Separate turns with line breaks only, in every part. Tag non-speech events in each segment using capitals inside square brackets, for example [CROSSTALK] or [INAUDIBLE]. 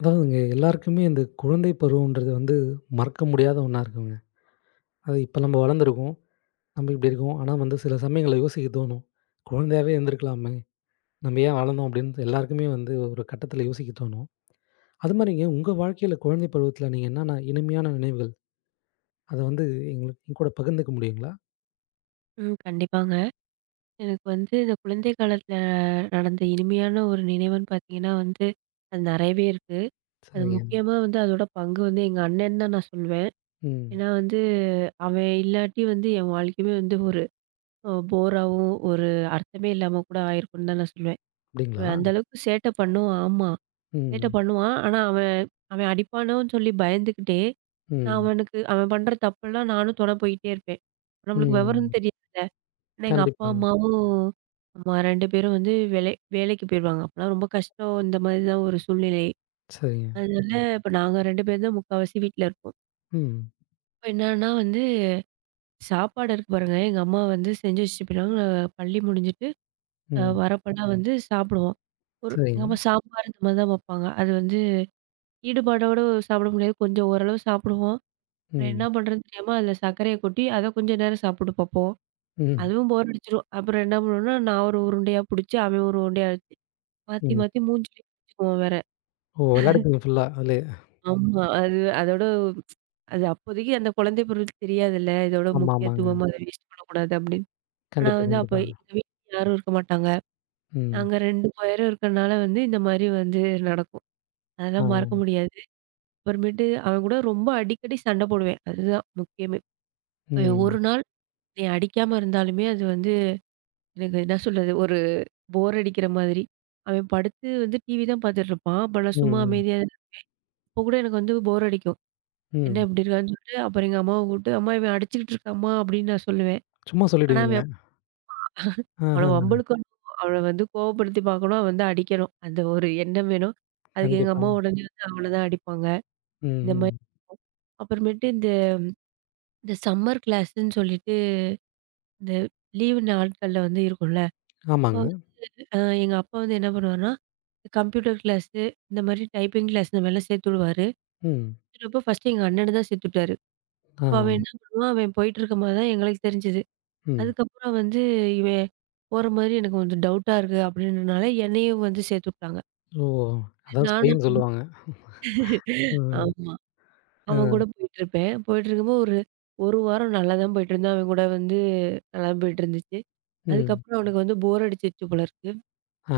அதாவதுங்க எல்லாருக்குமே இந்த குழந்தை பருவம்ன்றது வந்து மறக்க முடியாத ஒன்றா இருக்குங்க. அது இப்போ நம்ம வளர்ந்துருக்கோம். நம்ம இப்படி இருக்கோம். ஆனா வந்து சில சமயங்கள்ல யோசிக்க தோணும். குழந்தையாவே இருந்திருக்கலாமே! நம்ம ஏன் வளர்ந்தோம் அப்படின்னு எல்லாருக்குமே வந்து ஒரு கட்டத்தில யோசிக்க தோணும். அது மாதிரிங்க உங்க வாழ்க்கையில குழந்தை பருவத்தில நீங்க என்னென்ன இனிமையான நினைவுகள், அத வந்து எங்களுக்கு என்கூட பகிர்ந்துக்க முடியுங்களா?
ம். கண்டிப்பாங்க. எனக்கு வந்து இந்த குழந்தை காலத்தில நடந்த இனிமையான ஒரு நினைவுன்னு பார்த்தீங்கன்னா வந்து, அது நெறையவே இருக்கு. அது
சரிங்க.
முக்கியமா வந்து அதோட பங்கு வந்து எங்க அண்ணன்னு தான் நான் சொல்வேன்.
ம்.
ஏன்னா வந்து அவன் இல்லாட்டி வந்து என் வாழ்க்கையுமே வந்து ஒரு போராவும், ஒரு அர்த்தமே இல்லாம கூட ஆயிருக்கும்ன்னு தான் நான் சொல்லுவேன்.
அப்படிங்களா?
அவன் அந்த அளவுக்கு சேட்டை பண்ணுவான். ஆமா. சேட்டை
ம்.
பண்ணுவான். ஆனா அவன் அவன் அடிப்பானோன்னு சொல்லி பயந்துக்கிட்டே, நான்
ம்.
அவனுக்கு அவன் பண்ற தப்பெல்லாம் நானும் தொட போயிட்டே இருப்பேன். நம்மளுக்கு விவரம்
ம்.
தெரியாதுல. ஏன்னா எங்க அப்பா,
கண்டிப்பாங்க.
அம்மாவும் ஆமா 2 பேரும் வந்து வேலை வேலைக்கு போயிருவாங்க. அப்பலாம் ரொம்ப கஷ்டம். இந்த மாதிரி தான் ஒரு சூழ்நிலை.
சரிங்க.
அதனால ம். இப்ப நாங்க 2 பேர் தான் முக்காவாசி வீட்ல இருப்போம்.
ம்.
இப்ப என்னான்னா வந்து சாப்பாடு இருக்கு பாருங்க. எங்க அம்மா வந்து செஞ்சு வச்சுட்டு போயிருவாங்க. நான் பள்ளி முடிஞ்சுட்டு
ம்.
வரப்பலாம் ம். வந்து சாப்பிடுவோம். ஒரு எங்க
சரிங்க.
அம்மா சாம்பார் இந்த மாதிரி தான் வப்பாங்க. அது வந்து ஈடுபாடோட சாப்பிட முடியாது. கொஞ்சம் ஓரளவு சாப்பிடுவோம். அப்புறம் என்ன
ம்.
பண்றதுன்னு தெரியாம அதில சர்க்கரைய கொட்டி அத கொஞ்ச நேரம் சாப்பிட்டு பார்ப்போம்.
ம்.
அதுவும் போர் அடிச்சுரும். அப்புறம் என்ன பண்ணுவோம்னா, நான் ஒரு உருண்டையா புடிச்சு, அவன் ஒரு உருண்டையா மாத்தி,
ம்.
மாத்தி மூஞ்சிலயே தேச்சுக்குவோம் வேற.
ஓ! விளையாடிப்பீங்க ஃபுல்லா அதிலே.
ஆமா. ஆமா. அது அதோட அது அப்போதைக்கு அந்த குழந்தை பருவத்துக்கு தெரியாதுல்ல. இதோட
ஆமா, ஆமாங்க.
முக்கியத்துவம் அத ம். வேஸ்ட் பண்ணக்கூடாது அப்படின்னு. ஆனா
கண்டிப்பா,
வந்து அப்ப
கண்டிப்பா.
எங்க வீட்ல யாரும் இருக்க மாட்டாங்க.
ம்.
நாங்க 2 பேரும் இருக்கனால வந்து இந்த மாரி வந்து நடக்கும்.
ஆ.
அதெல்லாம் மறக்க முடியாது. அப்புறமேட்டு அவன் கூட ரொம்ப அடிக்கடி சண்டை போடுவேன். அதுதான் முக்கியமே.
ம்.
ஒரு நாள் நீ அடிக்காம இருந்தாலுமே அது வந்து எனக்கு என்ன சொல்றது, ஒரு போர் அடிக்கிற மாதிரி. அவன் படுத்து வந்து டிவி தான் பார்த்துட்டு இருப்பான். அப்ப நான் சும்மா
ம்.
அமைதியா அப்போ கூட எனக்கு வந்து போர் அடிக்கும். என்ன
ம்.
இப்படி இருக்கான்னு சொல்லிட்டு, அப்புறம் எங்க அம்மாவ கூப்பிட்டு, "அம்மா இவன் அடிச்சுக்கிட்டு இருக்காம்மா" அப்படின்னு நான் சொல்லுவேன்.
சும்மா
ஆனா
சொல்லிடுவீங்க.
அவன் அவள
ஆஹா.
வம்பிழுக்கணும், அவள வந்து கோவப்படுத்தி பார்க்கணும், அவன் வந்து அடிக்கணும். அந்த ஒரு எண்ணம் வேணும். அதுக்கு எங்க
கண்டிப்பா.
அம்மா உடனே வந்து அவன தான் அடிப்பாங்க.
ம்.
இந்த மாரி
ம்.
அப்புறமேட்டு இந்த இந்த சம்மர் கிளாஸ்ன்னு சொல்லிட்டு, இந்த லீவு நாட்கள்ல வந்து இருக்கும்ல. அப்போ
ஆமாங்க.
வந்து எங்க அப்பா வந்து என்ன பண்ணுவாருன்னா, கம்ப்யூட்டர் கிளாஸு, இந்த மாரி டைப்பிங் கிளாஸ் இந்த மாரிலாம் சேர்த்து விடுவாரு.
ம்.
சேர்த்துவிட்டப்போ ஃபர்ஸ்ட்டு எங்க அண்ணன தான் சேர்த்து விட்டாரு. அப்ப அவன்
ஆ.
என்ன பண்ணுவான், அவன் போயிட்டு இருக்கும்போது தான் எங்களுக்கு தெரிஞ்சது.
ம்.
அதுக்கப்புறம் வந்து இவன் போற மாரி எனக்கு கொஞ்சம் டவுட்டா இருக்கு அப்படின்றனால, என்னையும் வந்து சேர்த்து விட்டாங்க.
ஓ! அதான்
நானும்
ஸ்பைன்னு சொல்லுவாங்க. ம்.
ஆமா. அவன் கூட
ஆ.
போயிட்டுருப்பேன். போயிட்டுருக்கும்போது ஒரு 1 வாரம் நல்லா தான் போயிட்டுருந்தேன். அவன் கூட வந்து நல்லா போயிட்டுருந்துச்சு.
ம்.
அதுக்கப்புறம் அவனுக்கு வந்து போர் அடிச்சிருச்சு போல இருக்கு.
ஆ.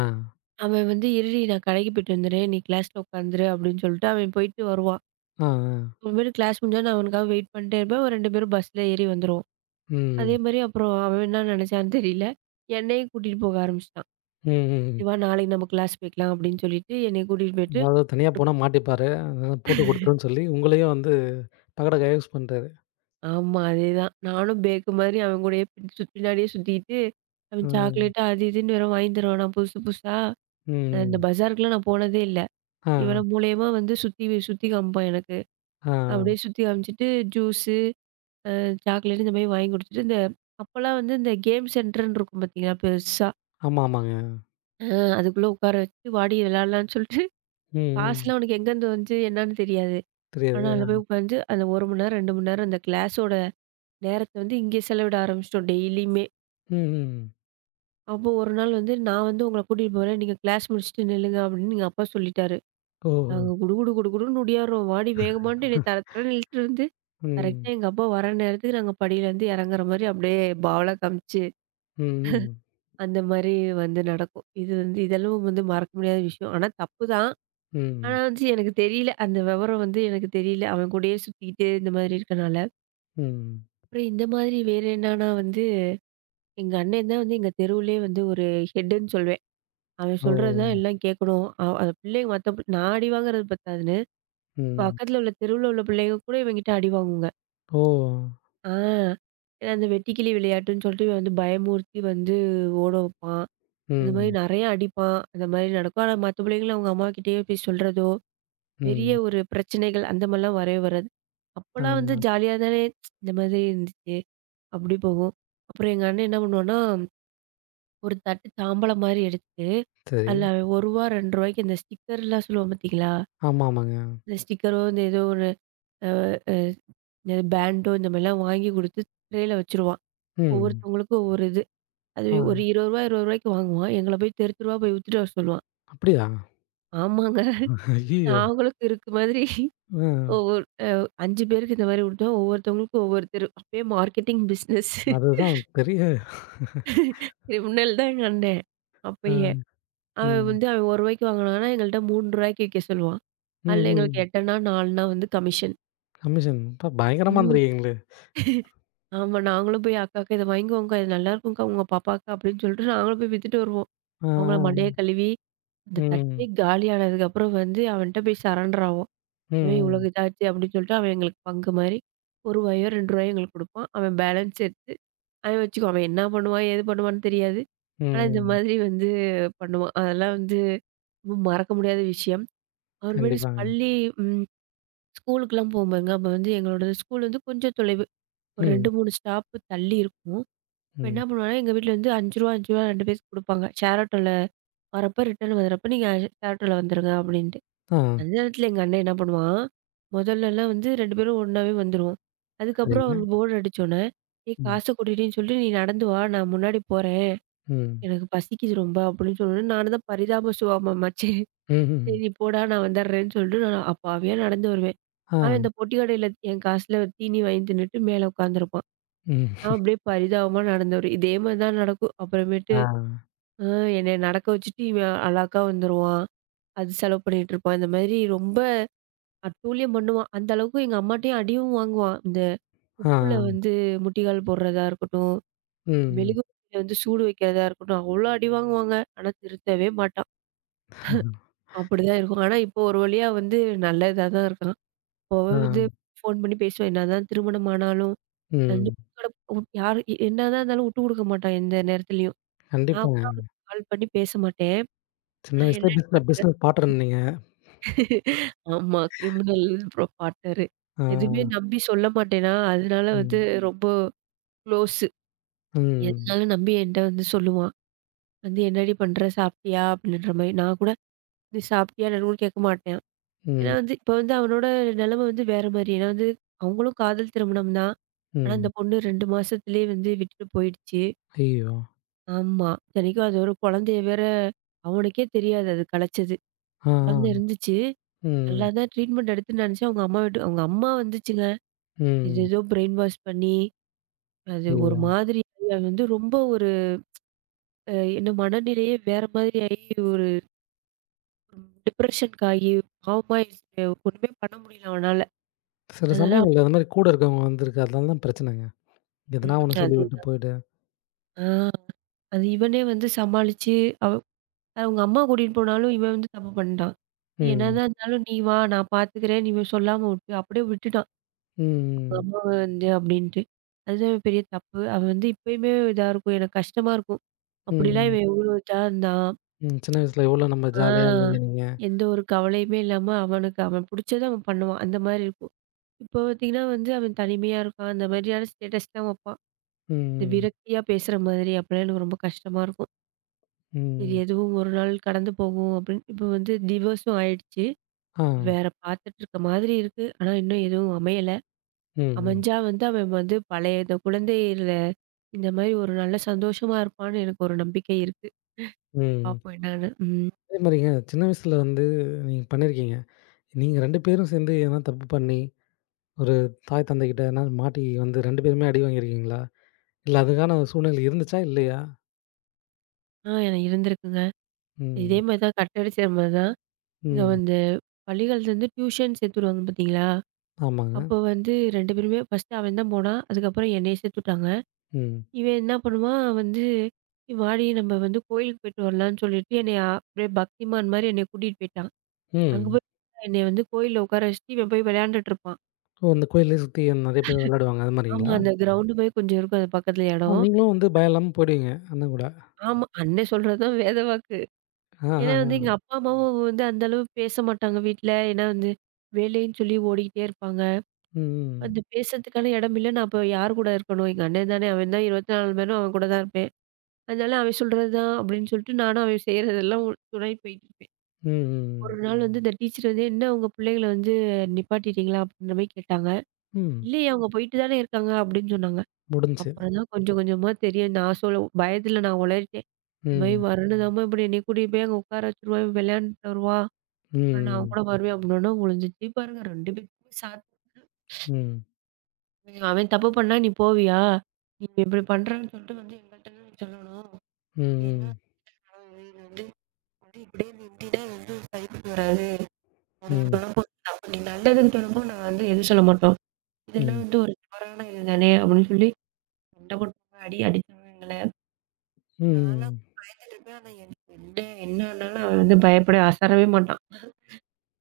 அவன் வந்து "இருடி நான் கடைக்கு போயிட்டு வந்துடுறேன். நீ கிளாஸ்ல உட்காந்துரு" அப்படின்னு சொல்லிட்டு அவன் போயிட்டு வருவான்.
ஆ. ஆ.
அப்புறமேட்டு கிளாஸ் முடிஞ்சா நான் அவனுக்காக வெயிட் பண்ணிட்டே இருப்பேன். அவன் 2 பேரும் பஸ்ல ஏறி வந்துருவோம். அதே
ம்.
மாரி அப்புறம் அவன் என்ன நினைச்சான்னு தெரியல, என்னையும் கூட்டிட்டு போக ஆரம்பிச்சுட்டான்.
ம்.
"வா
ம்.
நாளைக்கு நம்ம கிளாஸ் போய்க்கலாம்" அப்படின்னு சொல்லிட்டு என்னைய கூட்டிட்டு போயிட்டு
அதாவது தனியா
ஒரு-
போனா மாட்டிப்பாரு. அதனால போட்டு குடுத்துருன்னு சொல்லி உங்களையும் வந்து பகடைக்காயா யூஸ் பண்றாரு.
ஆமா அதேதான். நானும் பேக்கு மாதிரி அவன் கூடயே பின்னாடியே சுத்திக்கிட்டு, அவன்
ம்.
சாக்லேட்டு அது இதுன்னு வேற வாங்கி தருவானா புதுசு புதுசா. அந்த
ம்.
பஜாருக்குலாம் நான் போனதே இல்ல.
ஆ.
இவன் மூலியமா வந்து சுத்தி சுத்தி காமிப்பான் எனக்கு.
ஆ.
அப்படியே சுத்தி காமிச்சுட்டு ஜூஸு, அ சாக்லேட்டு இந்த மாதிரி வாங்கி குடுத்துட்டு, இந்த அப்போலாம் வந்து இந்த கேம் சென்டர்ன்னு இருக்கும் பார்த்தீங்களா பெருசா.
ஆமா, ஆமாங்க.
அ அதுக்குள்ள உட்கார வச்சு, "வாடி விளையாடலாம்ன்னு" சொல்லிட்டு,
ம். ம்.
காசுலாம் அவனுக்கு எங்கேருந்து வந்துச்சு என்னான்னு தெரியாது. ஆனா,
தெரியாது.
அதுல போய் உட்காந்து அந்த 1 மணி நேரம், 2 மணி நேரம் அந்த கிளாஸோட நேரத்த வந்து இங்கே செலவிட ஆரம்பிச்சுட்டோம் டெய்லியுமே.
ம். ம்.
அப்போ ஒரு நாள் வந்து நான் வந்து உங்கள கூட்டிட்டு போறேன். நீங்க கிளாஸ் முடிச்சுட்டு நில்லுங்க அப்படின்னு எங்க அப்பா சொல்லிட்டாரு.
ஓஹோ!
நாங்க குடுகுடு குடுகுடுன்னு ஓடியார்றோம். வாடி வேகமான்ட்டு என்னைய தர தரன்னு இழுத்துட்டு வந்து கரெக்ட்டா
ம்.
எங்க அப்பா வர நேரத்துக்கு நாங்க படியிலேருந்து இறங்குற மாரி அப்படியே பாவலா காமிச்சு, அந்த மாரி வந்து நடக்கும். இது வந்து இதெல்லாம் வந்து மறக்க முடியாத விஷயம். ஆனா தப்பு தான். ஆனா
うんうん。うん。ம்.
வந்து எனக்கு தெரியல. அந்த விவரம் வந்து எனக்கு தெரியல. அவன் கூடயே சுத்திக்கிட்டு இந்த மாதிரி இருக்கனால. அப்புறம் இந்த மாதிரி வேற என்னன்னா வந்து எங்க அண்ணன் தான் வந்து எங்க தெருவுலயே வந்து ஒரு ஹெட்டுன்னு சொல்வேன். அவன்
ஓ!
சொல்றது தான் எல்லாம் கேட்கணும். அந்த பிள்ளைங்க நான் அடி வாங்குறது பத்தாதுன்னு,
ம்.
பக்கத்துல உள்ள தெருவுல உள்ள பிள்ளைங்க கூட இவன்கிட்ட அடி வாங்குங்க.
ஓ!
ஆ ஏன்னா அந்த வெட்டிக்கிளி விளையாட்டுன்னு சொல்லிட்டு இவன் வந்து பயமுறுத்தி வந்து ஓட வைப்பான். அந்த மாரி
ம்.
நெறைய அடிப்பான். அந்த மாரி நடக்கும். ஆனா மத்த பிள்ளைங்கள அவங்க அம்மாகிட்டயே போய் சொல்றதோ, பெரிய
ம்.
ஒரு பிரச்சனைகள் அந்த மாரிலாம் வரவே வராது.
ஆ.
அப்பலாம் வந்து ஜாலியா தானே இந்த மாதிரி இருந்துச்சு. அப்படி போகும். அப்புறம் எங்க அண்ணன் என்ன பண்ணுவான்னா ஒரு தட்டு தாம்பலம் மாரி எடுத்து,
சரி.
அதுல ரூ. 1 ரூ. 2க்கு இந்த ஸ்டிக்கர்லாம் சொல்லுவோம் பார்த்தீங்களா?
ஆமாமாங்க.
இந்த ஸ்டிக்கரோ, இந்த ஏதோ ஒரு அ அ இந்த பேண்டோ இந்த மாரிலாம் வாங்கி குடுத்து ட்ரேல வச்சுருவான்.
ம்.
ஒவ்வொருத்தவங்களுக்கும் ஒவ்வொரு இது. அது ஒரு ரூ.
ஆ.
20 ரூ. 20க்கு வாங்குவான். எங்கள போய் தெரு தெருவா போய் வித்துட்டு வர சொல்லுவான்.
அப்படியா?
ஆமாங்க.
ஐயய்யோ!
நாங்களும் கிறுக்கு மாதிரி [LAUGHS]
ஆ.
ஒவ்வொரு அ 5 பேருக்கு இந்த மாரி குடுத்தோம். ஒவ்வொருத்தவங்களுக்கும் ஒவ்வொரு தெரு. அப்பயே மார்க்கெட்டிங் பிசினஸ்
அதுதான் பெரிய
கிரிமினல் தான் எங்க அண்ணன். [LAUGHS]
ஆ.
அப்பயே. அவன்
ம்.
வந்து அவன் ரூ. 1 வாங்குனான்னா, எங்கள்ட்ட ரூ. 3க்கு விக்க சொல்லுவான்.
ம்.
அதுல எங்களுக்கு
ம்.
8ன்னா, 4ன்னா வந்து கமிஷன்.
கமிஷன். அப்பா பயங்கரமா
ம்.
இருந்திருக்கீங்களே!
ஆமா, நாங்களும் போய் அக்காக்கு இத வாங்கிக்கோங்கக்கா, இது நல்லாருக்கும்க்கா உங்க பாப்பாக்கு அப்படின்னு சொல்லிட்டு நாங்களும் போய் வித்துட்டு வருவோம்.
ஆ,
அவங்கள மண்டைய
ஆ.
கழுவி, அந்த தட்டே
ம்.
காலியானதுக்கப்புறம் வந்து அவன்ட்ட போய் சரண்டர் ஆவோம்.
ம்.
அவன் இவ்வளோ
ம்.
இதாச்சு அப்படின்னு சொல்லிட்டு அவன் எங்களுக்கு பங்கு மாரி ரூ. 1யோ, ரூ. 2யோ எங்களுக்கு குடுப்பான். அவன் பேலன்ஸ் எடுத்து அவன் வச்சுக்குவான். அவன் என்ன பண்ணுவான், ஏது பண்ணுவான்னு தெரியாது.
ம்.
ஆனா இந்த
ம்.
மாதிரி வந்து பண்ணுவான். அதெல்லாம் வந்து ரொம்ப மறக்க முடியாத விஷயம். அப்புறமேட்டு
கண்டிப்பாங்க.
பள்ளி ம் ஸ்கூலுக்குலாம் போம்போதுங்க, அப்ப வந்து எங்களோட ஸ்கூல் வந்து கொஞ்சம் தொலைவு. ஒரு 2,
ம்.
3 ஸ்டாப்பு தள்ளி இருக்கும். அப்ப என்ன
ம்.
பண்ணுவாங்கன்னா, எங்க வீட்ல வந்து ரூ. 5 ரூ. 5 2 பேத்துக்கு குடுப்பாங்க. ஷேர் ஆட்டோல வரப்ப, ரிட்டர்ன் வரப்ப நீங்க ஷேர் ஆட்டோல வந்துருங்க அப்படின்ட்டு.
ஆ.
அந்த நேரத்துல எங்க அண்ணன் என்ன பண்ணுவான், முதல்லலாம் வந்து 2 பேரும் ஒண்ணாவே வந்துருவோம். அதுக்கப்புறம்
சரிங்க.
அவனுக்கு போர் அடிச்சோன்னே, "ஏய்
ம்.
காசை கொட்டிட்டேன்னு சொல்லிட்டு, நீ நடந்து வா. நான் முன்னாடி போறேன்.
ம்.
எனக்கு பசிக்குது ரொம்ப" அப்படின்னு சொன்னோனே, நானும் தான் பரிதாப சுபாவமாச்சே.
ம்ஹ்ம்.
சரி போடா நான் வந்துடுறேன்னு சொல்லிட்டு நான் அப்பாவியா நடந்து வருவேன்.
ஆ.
அவன் இந்த பொட்டி கடையில என் காசுல தீனி வாங்கி தின்னுட்டு மேல உட்காந்துருப்பான்.
ம்.
நான் அப்படியே பரிதாபமா நடந்து வருவேன். இதே மாதிரி தான் நடக்கும். அப்புறமேட்டு
ஆ.
அ என்னைய நடக்க வச்சுட்டு இவன் அழகா வந்துருவான். அது செலவு பண்ணிட்டு இருப்பான். இந்த மாதிரி ரொம்ப அட்டூழியம் பண்ணுவான். அந்த அளவுக்கு எங்க அம்மாட்டயும் அடியும் வாங்குவான். இந்த உப்புல
ஆ.
வந்து முட்டிக்கால் போடுறதா இருக்கட்டும்,
ம்.
மெழுகு வர்த்தியில வந்து சூடு வைக்கிறதா இருக்கட்டும், அவ்வளோ அடி வாங்குவாங்க. ஆனா திருந்தவே மாட்டான். அப்படிதான் இருக்கும். ஆனா இப்போ ஒரு வழியா வந்து நல்ல இதா தான் இருக்கான். அவ
ஆ.
வந்து ஃபோன் பண்ணி பேசுவேன். என்னதான் திருமணம் ஆனாலும், வந்து
ம்.
என்னதான் இருந்தாலும் உட்டு குடுக்க மாட்டான் எந்த நேரத்துலயும். நான்
கண்டிப்பாங்க.
கூட அவனுக்கு கால் பண்ணி பேச மாட்டேன்.
சின்ன
ஆனா
வயசுலயே
என்னடி
பிஸ்ன
பண்ற?
பிஸ்னஸ் பார்ட்னர் நீங்க.
[LAUGHS] ஆமா. கிரிமினல் அப்புறம் பார்ட்னரு.
ஆ.
எதுவுமே நம்பி சொல்ல மாட்டேனா, அதனால வந்து
ம்.
ரொம்ப குளோஸு.
ம்.
எதுனாலும் நம்பி என்ட்ட வந்து சொல்லுவான். வந்து என்னடி பண்ற? சாப்பிட்டியா? அப்படின்ற மாரி. நான் கூட நீ சாப்பிட்டியா? என்னன்னு கூட கேட்க மாட்டேன். ஏன்னா
ம்.
வந்து இப்ப வந்து அவனோட நிலைமை வந்து வேற மாரி. ஏன்னா வந்து அவங்களும் காதல் திருமணம் தான். ஆனா, அந்த
ம்.
பொண்ணு 2 மாசத்துலயே வந்து விட்டுட்டு போயிடுச்சு.
ஐயய்யோ!
ஆமா. இத்தனைக்கும் அது ஒரு குழந்தைய வேற அவனுக்கே தெரியாது அது கலைச்சது.
ஆ, ஆ.
குழந்தை இருந்துச்சு. நல்லா
ம்.
தான் ட்ரீட்மெண்ட் எடுத்துன்னு நினச்சேன். அவங்க அம்மா வந்துச்சுங்க.
ம்.
ஏதேதோ பிரெயின் வாஷ் பண்ணி, அது ஒரு
ஐயய்யோ!
மாதிரி ஆகி, அது வந்து ரொம்ப ஒரு அ என்ன மனநிலையே வேற மாதிரி ஆயி, ஒரு டிப்ரஷனுக்கு ஆகி பாவமாயிடுச்சு. ஒண்ணுமே பண்ண முடியல அவனால.
சில
அதனால
சமயங்கள்ல அந்த மாரி கூட இருக்கவங்க வந்துருக்கு. அதனால தான் பிரச்சனைங்க.
ம்
எதனா ஒண்ணு சொல்லிவிட்டு
அதேதான்.
போயிட்டு.
ஆ அது இவனே வந்து சமாளிச்சு அவ அவங்க அம்மா கூட்டிட்டு போனாலும் இவன் வந்து தப்பு பண்ணிட்டான். "நீ
ம்.
என்னதான் இருந்தாலும் நீ வா நான் பார்த்துக்கிறேன். நீ சொல்லாம விட்டு அப்படியே விட்டுட்டான். அவங்க
ம்.
அம்மாவ வந்து அப்படின்ட்டு. அதுதான் பெரிய தப்பு. அவன் வந்து இப்பயுமே இதா இருக்கும். எனக்கு கஷ்டமா இருக்கும். அப்படிலாம்
ம்.
இவன் எவ்வளோ இதா இருந்தான்.
ம். சின்ன வயசுல எவ்வளோ நம்ம ஜாலியா இருந்தீங்க
ஆ.
நீங்க.
எந்த ஒரு கவலையுமே இல்லாம அவனுக்கு அவன் புடிச்சத அவன் பண்ணுவான். அந்த மாரி இருக்கும். இப்போ பார்த்தீங்கன்னா வந்து அவன் தனிமையா இருக்கான். அந்த மாதிரியான ஸ்டேட்டஸ்லாம் வைப்பான். இந்த
ம்.
விரக்தியா பேசுற மாதிரி அப்பலாம் எனக்கு ரொம்ப கஷ்டமா இருக்கும். சரி
ம்.
எதுவும் ஒரு நாள் கடந்து போகும் அப்படின்னு இப்போ வந்து டிவோர்ஸும் ஆயிடுச்சு.
ஆ.
வேற பார்த்துட்டுருக்க மாதிரி இருக்கு. ஆனா, இன்னும் எதுவும் அமையல.
ம். ம்.
அமைஞ்சா வந்து அவன் வந்து பழைய இந்த குழந்தையில இந்த மாரி ஒரு நல்ல சந்தோஷமா இருப்பான்னு எனக்கு ஒரு நம்பிக்கை இருக்கு.
ம்.
பார்ப்போம் என்னான்னு. ம்.
அதே மாரிங்க சின்ன வயசுல வந்து நீங்க பண்ணியிருக்கீங்க. நீங்க 2 பேரும் சேர்ந்து எதனா தப்பு பண்ணி ஒரு தாய் தந்தைகிட்ட எதனா மாட்டி வந்து 2 பேருமே அடி வாங்கியிருக்கீங்களா? இல்ல, அதுக்கான சூழ்நிலை இருந்துச்சா? இல்லையா?
ஆ எனக்கு இருந்திருக்குங்க. இதே
ம்.
மாரி தான் கட் அடிச்ச மாரி தான். இங்க
ம்.
வந்து பள்ளிகள்லேருந்து டியூஷன் சேர்த்து விடுவாங்க பார்த்தீங்களா?
ஆமாங்க.
அப்போ வந்து 2 பேருமே ஃபர்ஸ்ட்டு அவன் தான் போனான். அதுக்கப்புறம் என்னைய சேர்த்து விட்டாங்க.
ம்.
இவன் என்ன பண்ணுவான் வந்து, "வாடி நம்ம வந்து கோயிலுக்கு போயிட்டு வரலான்னு" சொல்லிட்டு என்னைய அப்படியே பக்திமான் மாரி என்னைய கூட்டிட்டு போயிட்டான். அங்க
ம்.
போய் என்னைய வந்து கோயில்ல உட்கார வச்சுட்டு, இவன் போய் விளையாண்டுட்டு இருப்பான்.
ஓ! அந்த கோயிலே சுத்தி நெறைய பேர் விளையாடுவாங்க. அது
ஆமா,
மாரிங்களா?
அந்த ம். கிரவுண்டு மாரி கொஞ்சம் இருக்கும். அது பக்கத்துல
ஆ,
எடம்.
நீங்களும் வந்து பயம் இல்லாம போயிடுவீங்க, அண்ணன் கூட.
ஆமா, அண்ணன் சொல்றது தான் வேத வாக்கு.
ஆ, ஆ, ஆ.
ஏன்னா வந்து எங்க அப்பா, அம்மாவும் வந்து அந்த அளவு பேச மாட்டாங்க வீட்ல. ஏன்னா வந்து வேலைன்னு சொல்லி ஓடிக்கிட்டே இருப்பாங்க.
ம், ம்.
அந்த பேசுறதுக்கான இடம் இல்ல. நான் அப்ப யார் கூட இருக்கணும்? எங்க அண்ணன் தானே. அவன் தான் 24 மணி நேரம் அவன் கூட தான் இருப்பேன். அதனால அவன் சொல்றது தான் அப்படின்னு சொல்லிட்டு, நானும் அவன் செய்றதெல்லாம் துணை போயிட்டு இருப்பேன்.
ம்,
ஒரு
ம்.
நாள் வந்து இந்த டீச்சர் வந்து, "என்ன உங்க பிள்ளைங்கள வந்து நிப்பாட்டிட்டீங்களா?" அப்படின்ற மாரி கேட்டாங்க.
ம்.
"இல்லையே அவங்க போயிட்டு தானே இருக்காங்க" அப்படின்னு சொன்னாங்க.
முடிஞ்சுச்சு.
அப்புறம் தான் கொஞ்சம் கொஞ்சமா தெரியும். நான் சொல்ல பயத்துல நான் உளறிட்டேன். இந்த மாரி
ம்.
ம். வருணுதாம்மா இப்படி என்னைய கூட்டிட்டு போய் அங்க உட்கார வச்சுருவா, இவ விளையாண்டுட்டு வருவா. அப்புறம் நான் அவன்
ம்.
கூட வருவேன் அப்படின்னோன ஒளிஞ்சிச்சு பாருங்க 2 பேத்துக்குமே சாத்து.
ம்.
அவன் தப்பு பண்ணா நீ போவியா? நீ இப்படி பண்றன்னு சொல்லிட்டு வந்து எங்கள்ட்ட நீ சொல்லணும். நீ என்ன
ம்.
இது வந்து வந்து இப்படியே நின்னுட்டீனா வந்து சரிப்பட்டு வராது. உனக்கு
ம்.
தொடர்பு அப்ப நீ நல்லதுக்கு தொடர்பு நான் வந்து எதுவும் சொல்ல மாட்டோம். இதெல்லாம்
ம்.
வந்து ஒரு தவறான இது தானே அப்படின்னு சொல்லி சண்டை போட்டாங்க, அடி அடிச்சாங்க எங்கள. நான்லாம்
ம்.
பயந்துட்டு இருப்பேன். ஆனா என்ன என்ன ஆனாலும் அவன் வந்து பயப்பட அசரவே மாட்டான்.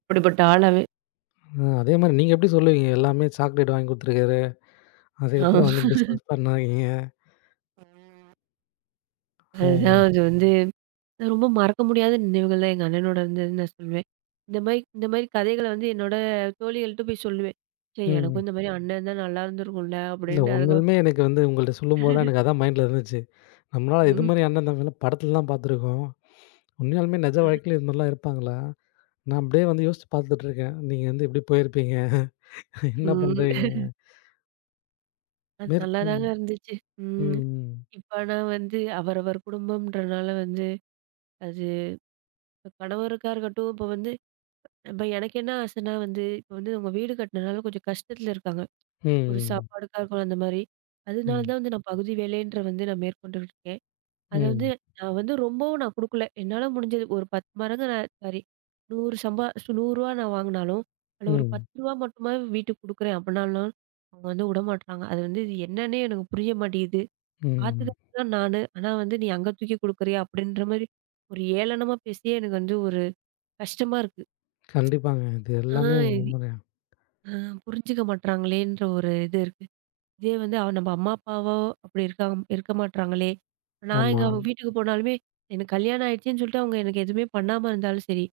அப்படிப்பட்ட ஆள் அவன்.
ஆ அதே மாரி நீங்க எப்படி சொல்லுவீங்க? எல்லாமே சாக்லேட் வாங்கி குடுத்துருக்காரு.
ஆமா.
அதுக்கப்புறம் வந்து பிஸ்னஸ் பண்ணாதீங்க. ஆ.
அதுதான் அது வந்து ரொம்ப மறக்க முடியாத நினைவுகள் தான் எங்க அண்ணனோட இருந்ததுன்னு நான் சொல்லுவேன். இந்த மாரி இந்த மாரி கதைகள வந்து என்னோட தோழிகள்ட்ட போய் சொல்லுவேன். "சே
ம்.
எனக்கும் இந்த மாரி அண்ணன் இருந்தா நல்லா இருந்திருக்கும்ல"
இல்ல
அப்படின்னு அதுங்க
உண்மையாலுமே எனக்கு வந்து உங்கள்ட்ட சொல்லும்போது தான் எனக்கு அதான் மைண்ட்ல இருந்துச்சு. நம்மளால இது
ம்.
மாரி அண்ணன் தம்பிலாம் படத்துலலாம் பார்த்துருக்கோம். உண்மையாலுமே நிஜ
[LAUGHS]
வாழ்க்கையில இது மாரிலாம் இருப்பாங்களா? நான் அப்படியே வந்து யோசிச்சு பார்த்துட்டு இருக்கேன். நீங்க வந்து எப்படி போயிருப்பீங்க? [LAUGHS] என்ன
ம்.
பண்றீங்க?
அது
மேற்கொண்டு
நல்லாதாங்க இருந்துச்சு. ம்.
ம்,
இப்ப ஆனா வந்து அவரவர் குடும்பம்ன்றனால வந்து அது இப்ப கணவருக்கா இருக்கட்டும், இப்ப வந்து இப்ப எனக்கு என்ன ஆசைன்னா வந்து, இப்ப வந்து அவங்க வீடு கட்டுனனால கொஞ்சம் கஷ்டத்துல இருக்காங்க. ஒரு
ம்,
சாப்பாடுக்கா இருக்கணும் அந்த மாரி. அதனால
ம்,
தான் வந்து நான் பகுதி வேலைன்ற வந்து நான் மேற்கொண்டுகிட்டு இருக்கேன். அத வந்து
ம்,
நான் வந்து ரொம்பவும் நான் குடுக்கல. என்னால முடிஞ்சது ஒரு 10 மடங்கு நான் சாரி 100 சம்பா ரூ. 100 நான் வாங்குனாலும், அதுல ஒரு ரூ.
ம்,
10 மட்டுமாவது வீட்டுக்கு குடுக்குறேன் அப்படின்னாலும், அவங்க வந்து விடமாட்றாங்க. அது வந்து இது என்னன்னே எனக்கு புரிய மாட்டேங்குது.
ம்.
பாத்துக்கிறது தான் நானு. ஆனா வந்து நீ அங்க தூக்கி குடுக்குறியா? அப்படின்ற மாரி ஒரு ஏளனமா பேசியே எனக்கு வந்து ஒரு கஷ்டமா இருக்கு.
கண்டிப்பாங்க. இது
ஆ.
எல்லாமே உண்மதான்.
அ புரிஞ்சுக்க மாட்றாங்களேன்ற ஒரு இது இருக்கு. இதே வந்து அவ நம்ம அம்மா, அப்பாவோ அப்படி இருக்க மாட்றாங்களே! நான்
ஆமா.
எங்க அவங்க வீட்டுக்கு போனாலுமே, எனக்கு கல்யாணம் ஆயிடுச்சுன்னு சொல்லிட்டு அவங்க எனக்கு எதுவுமே பண்ணாம இருந்தாலும் சரி,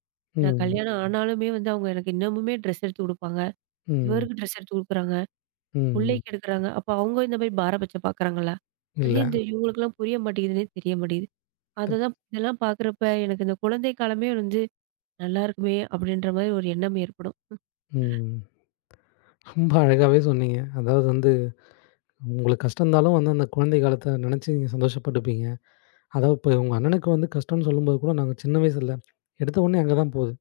நான்
ம்,
கல்யாணம் ஆனாலுமே வந்து அவங்க எனக்கு இன்னமுமே ட்ரெஸ் எடுத்து குடுப்பாங்க.
ம்,
இவருக்கு ட்ரெஸ் எடுத்து குடுக்குறாங்க.
ம்.
புள்ளைக்கு எடுக்குறாங்க. அப்போ அவங்க இந்த மாரி பாரபட்சம் பார்க்குறாங்களா? அதே
இல்ல.
இந்த இவங்களுக்கெல்லாம் புரிய மாட்டேங்குதுன்னே தெரிய மாட்டேங்குது.
தப்
அததான் இதெல்லாம் பார்க்குறப்ப எனக்கு இந்த குழந்தை காலமே வந்து, "நல்லா இருக்குமே!" அப்படின்ற மாரி ஒரு எண்ணம் ஏற்படும்.
ம். ரொம்ப அழகாவே சொன்னீங்க. அதாவது வந்து உங்களுக்கு கஷ்டம் இருந்தாலும் வந்து அந்த குழந்தை காலத்த நினைச்சு நீங்க சந்தோஷப்பட்டுப்பீங்க. அதாவது இப்ப உங்க அண்ணனுக்கு வந்து கஷ்டம்ன்னு சொல்லும்போது கூட, நாங்க சின்ன வயசுல, எடுத்த உடனே அங்க தான் போகுது.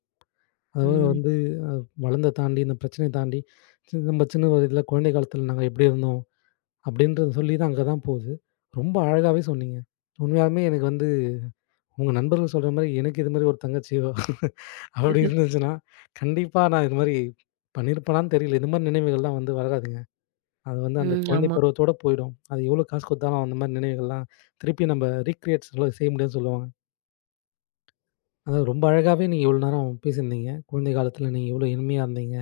அதாவது
ம்.
வந்து வளர்ந்த தாண்டி, இந்த பிரச்சனைய தாண்டி, நம்ம சின்ன வயதில குழந்தை காலத்தில நாங்க எப்படி இருந்தோம்? அப்படின்றத சொல்லி தான் அங்க தான் போகுது. ரொம்ப அழகாவே சொன்னீங்க. உண்மையாலுமே எனக்கு வந்து உங்க நண்பர்கள் சொல்ற மாரி, எனக்கு இது மாரி ஒரு தங்கச்சியோ, [LAUGHS] அப்படி இருந்துச்சுன்னா, கண்டிப்பா நான் இது மாரி பண்ணியிருப்பேனான்னு தெரியல. இந்த மாரி நினைவுகள்லாம் வந்து வராதுங்க. அது வந்து அந்த
ம்.
குழந்தை
ஆமா.
பருவத்தோட போயிடும். அது எவ்வளோ காசு குடுத்தாலும் அந்த மாரி நினைவுகள்லாம் திருப்பி நம்ம ரீக்ரியேட் சொல்ல செய்ய முடியாதுன்னு சொல்லுவாங்க. அதாவது ரொம்ப அழகாவே நீங்க இவ்வளோ நேரம் பேசியிருந்தீங்க. குழந்தை காலத்தில நீங்க எவ்வளோ இனிமையா இருந்தீங்க.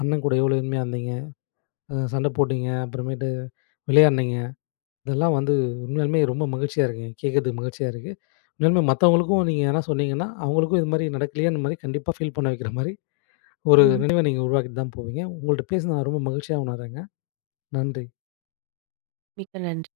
அண்ணன் கூட எவ்வளோ இனிமையா இருந்தீங்க. சண்டை போட்டீங்க. அப்புறமேட்டு விளையாடுனீங்க. இதெல்லாம் வந்து உண்மையாலுமே ரொம்ப மகிழ்ச்சியா இருக்குங்க. கேட்கறதுக்கு மகிழ்ச்சியா இருக்கு. உண்மையாலுமே மத்தவங்களுக்கும் நீங்க எதனா சொன்னீங்கன்னா, அவங்களுக்கும் இது மாரி நடக்கலையேன்னு மாரி கண்டிப்பா ஃபீல் பண்ண வைக்கிற மாரி ஒரு நினைவ நீங்க உருவாக்கிட்டு தான் போவீங்க. உங்கள்ட்ட பேசினது நான் ரொம்ப மகிழ்ச்சியா உணர்றேங்க. நன்றி.
மிக்க நன்றி.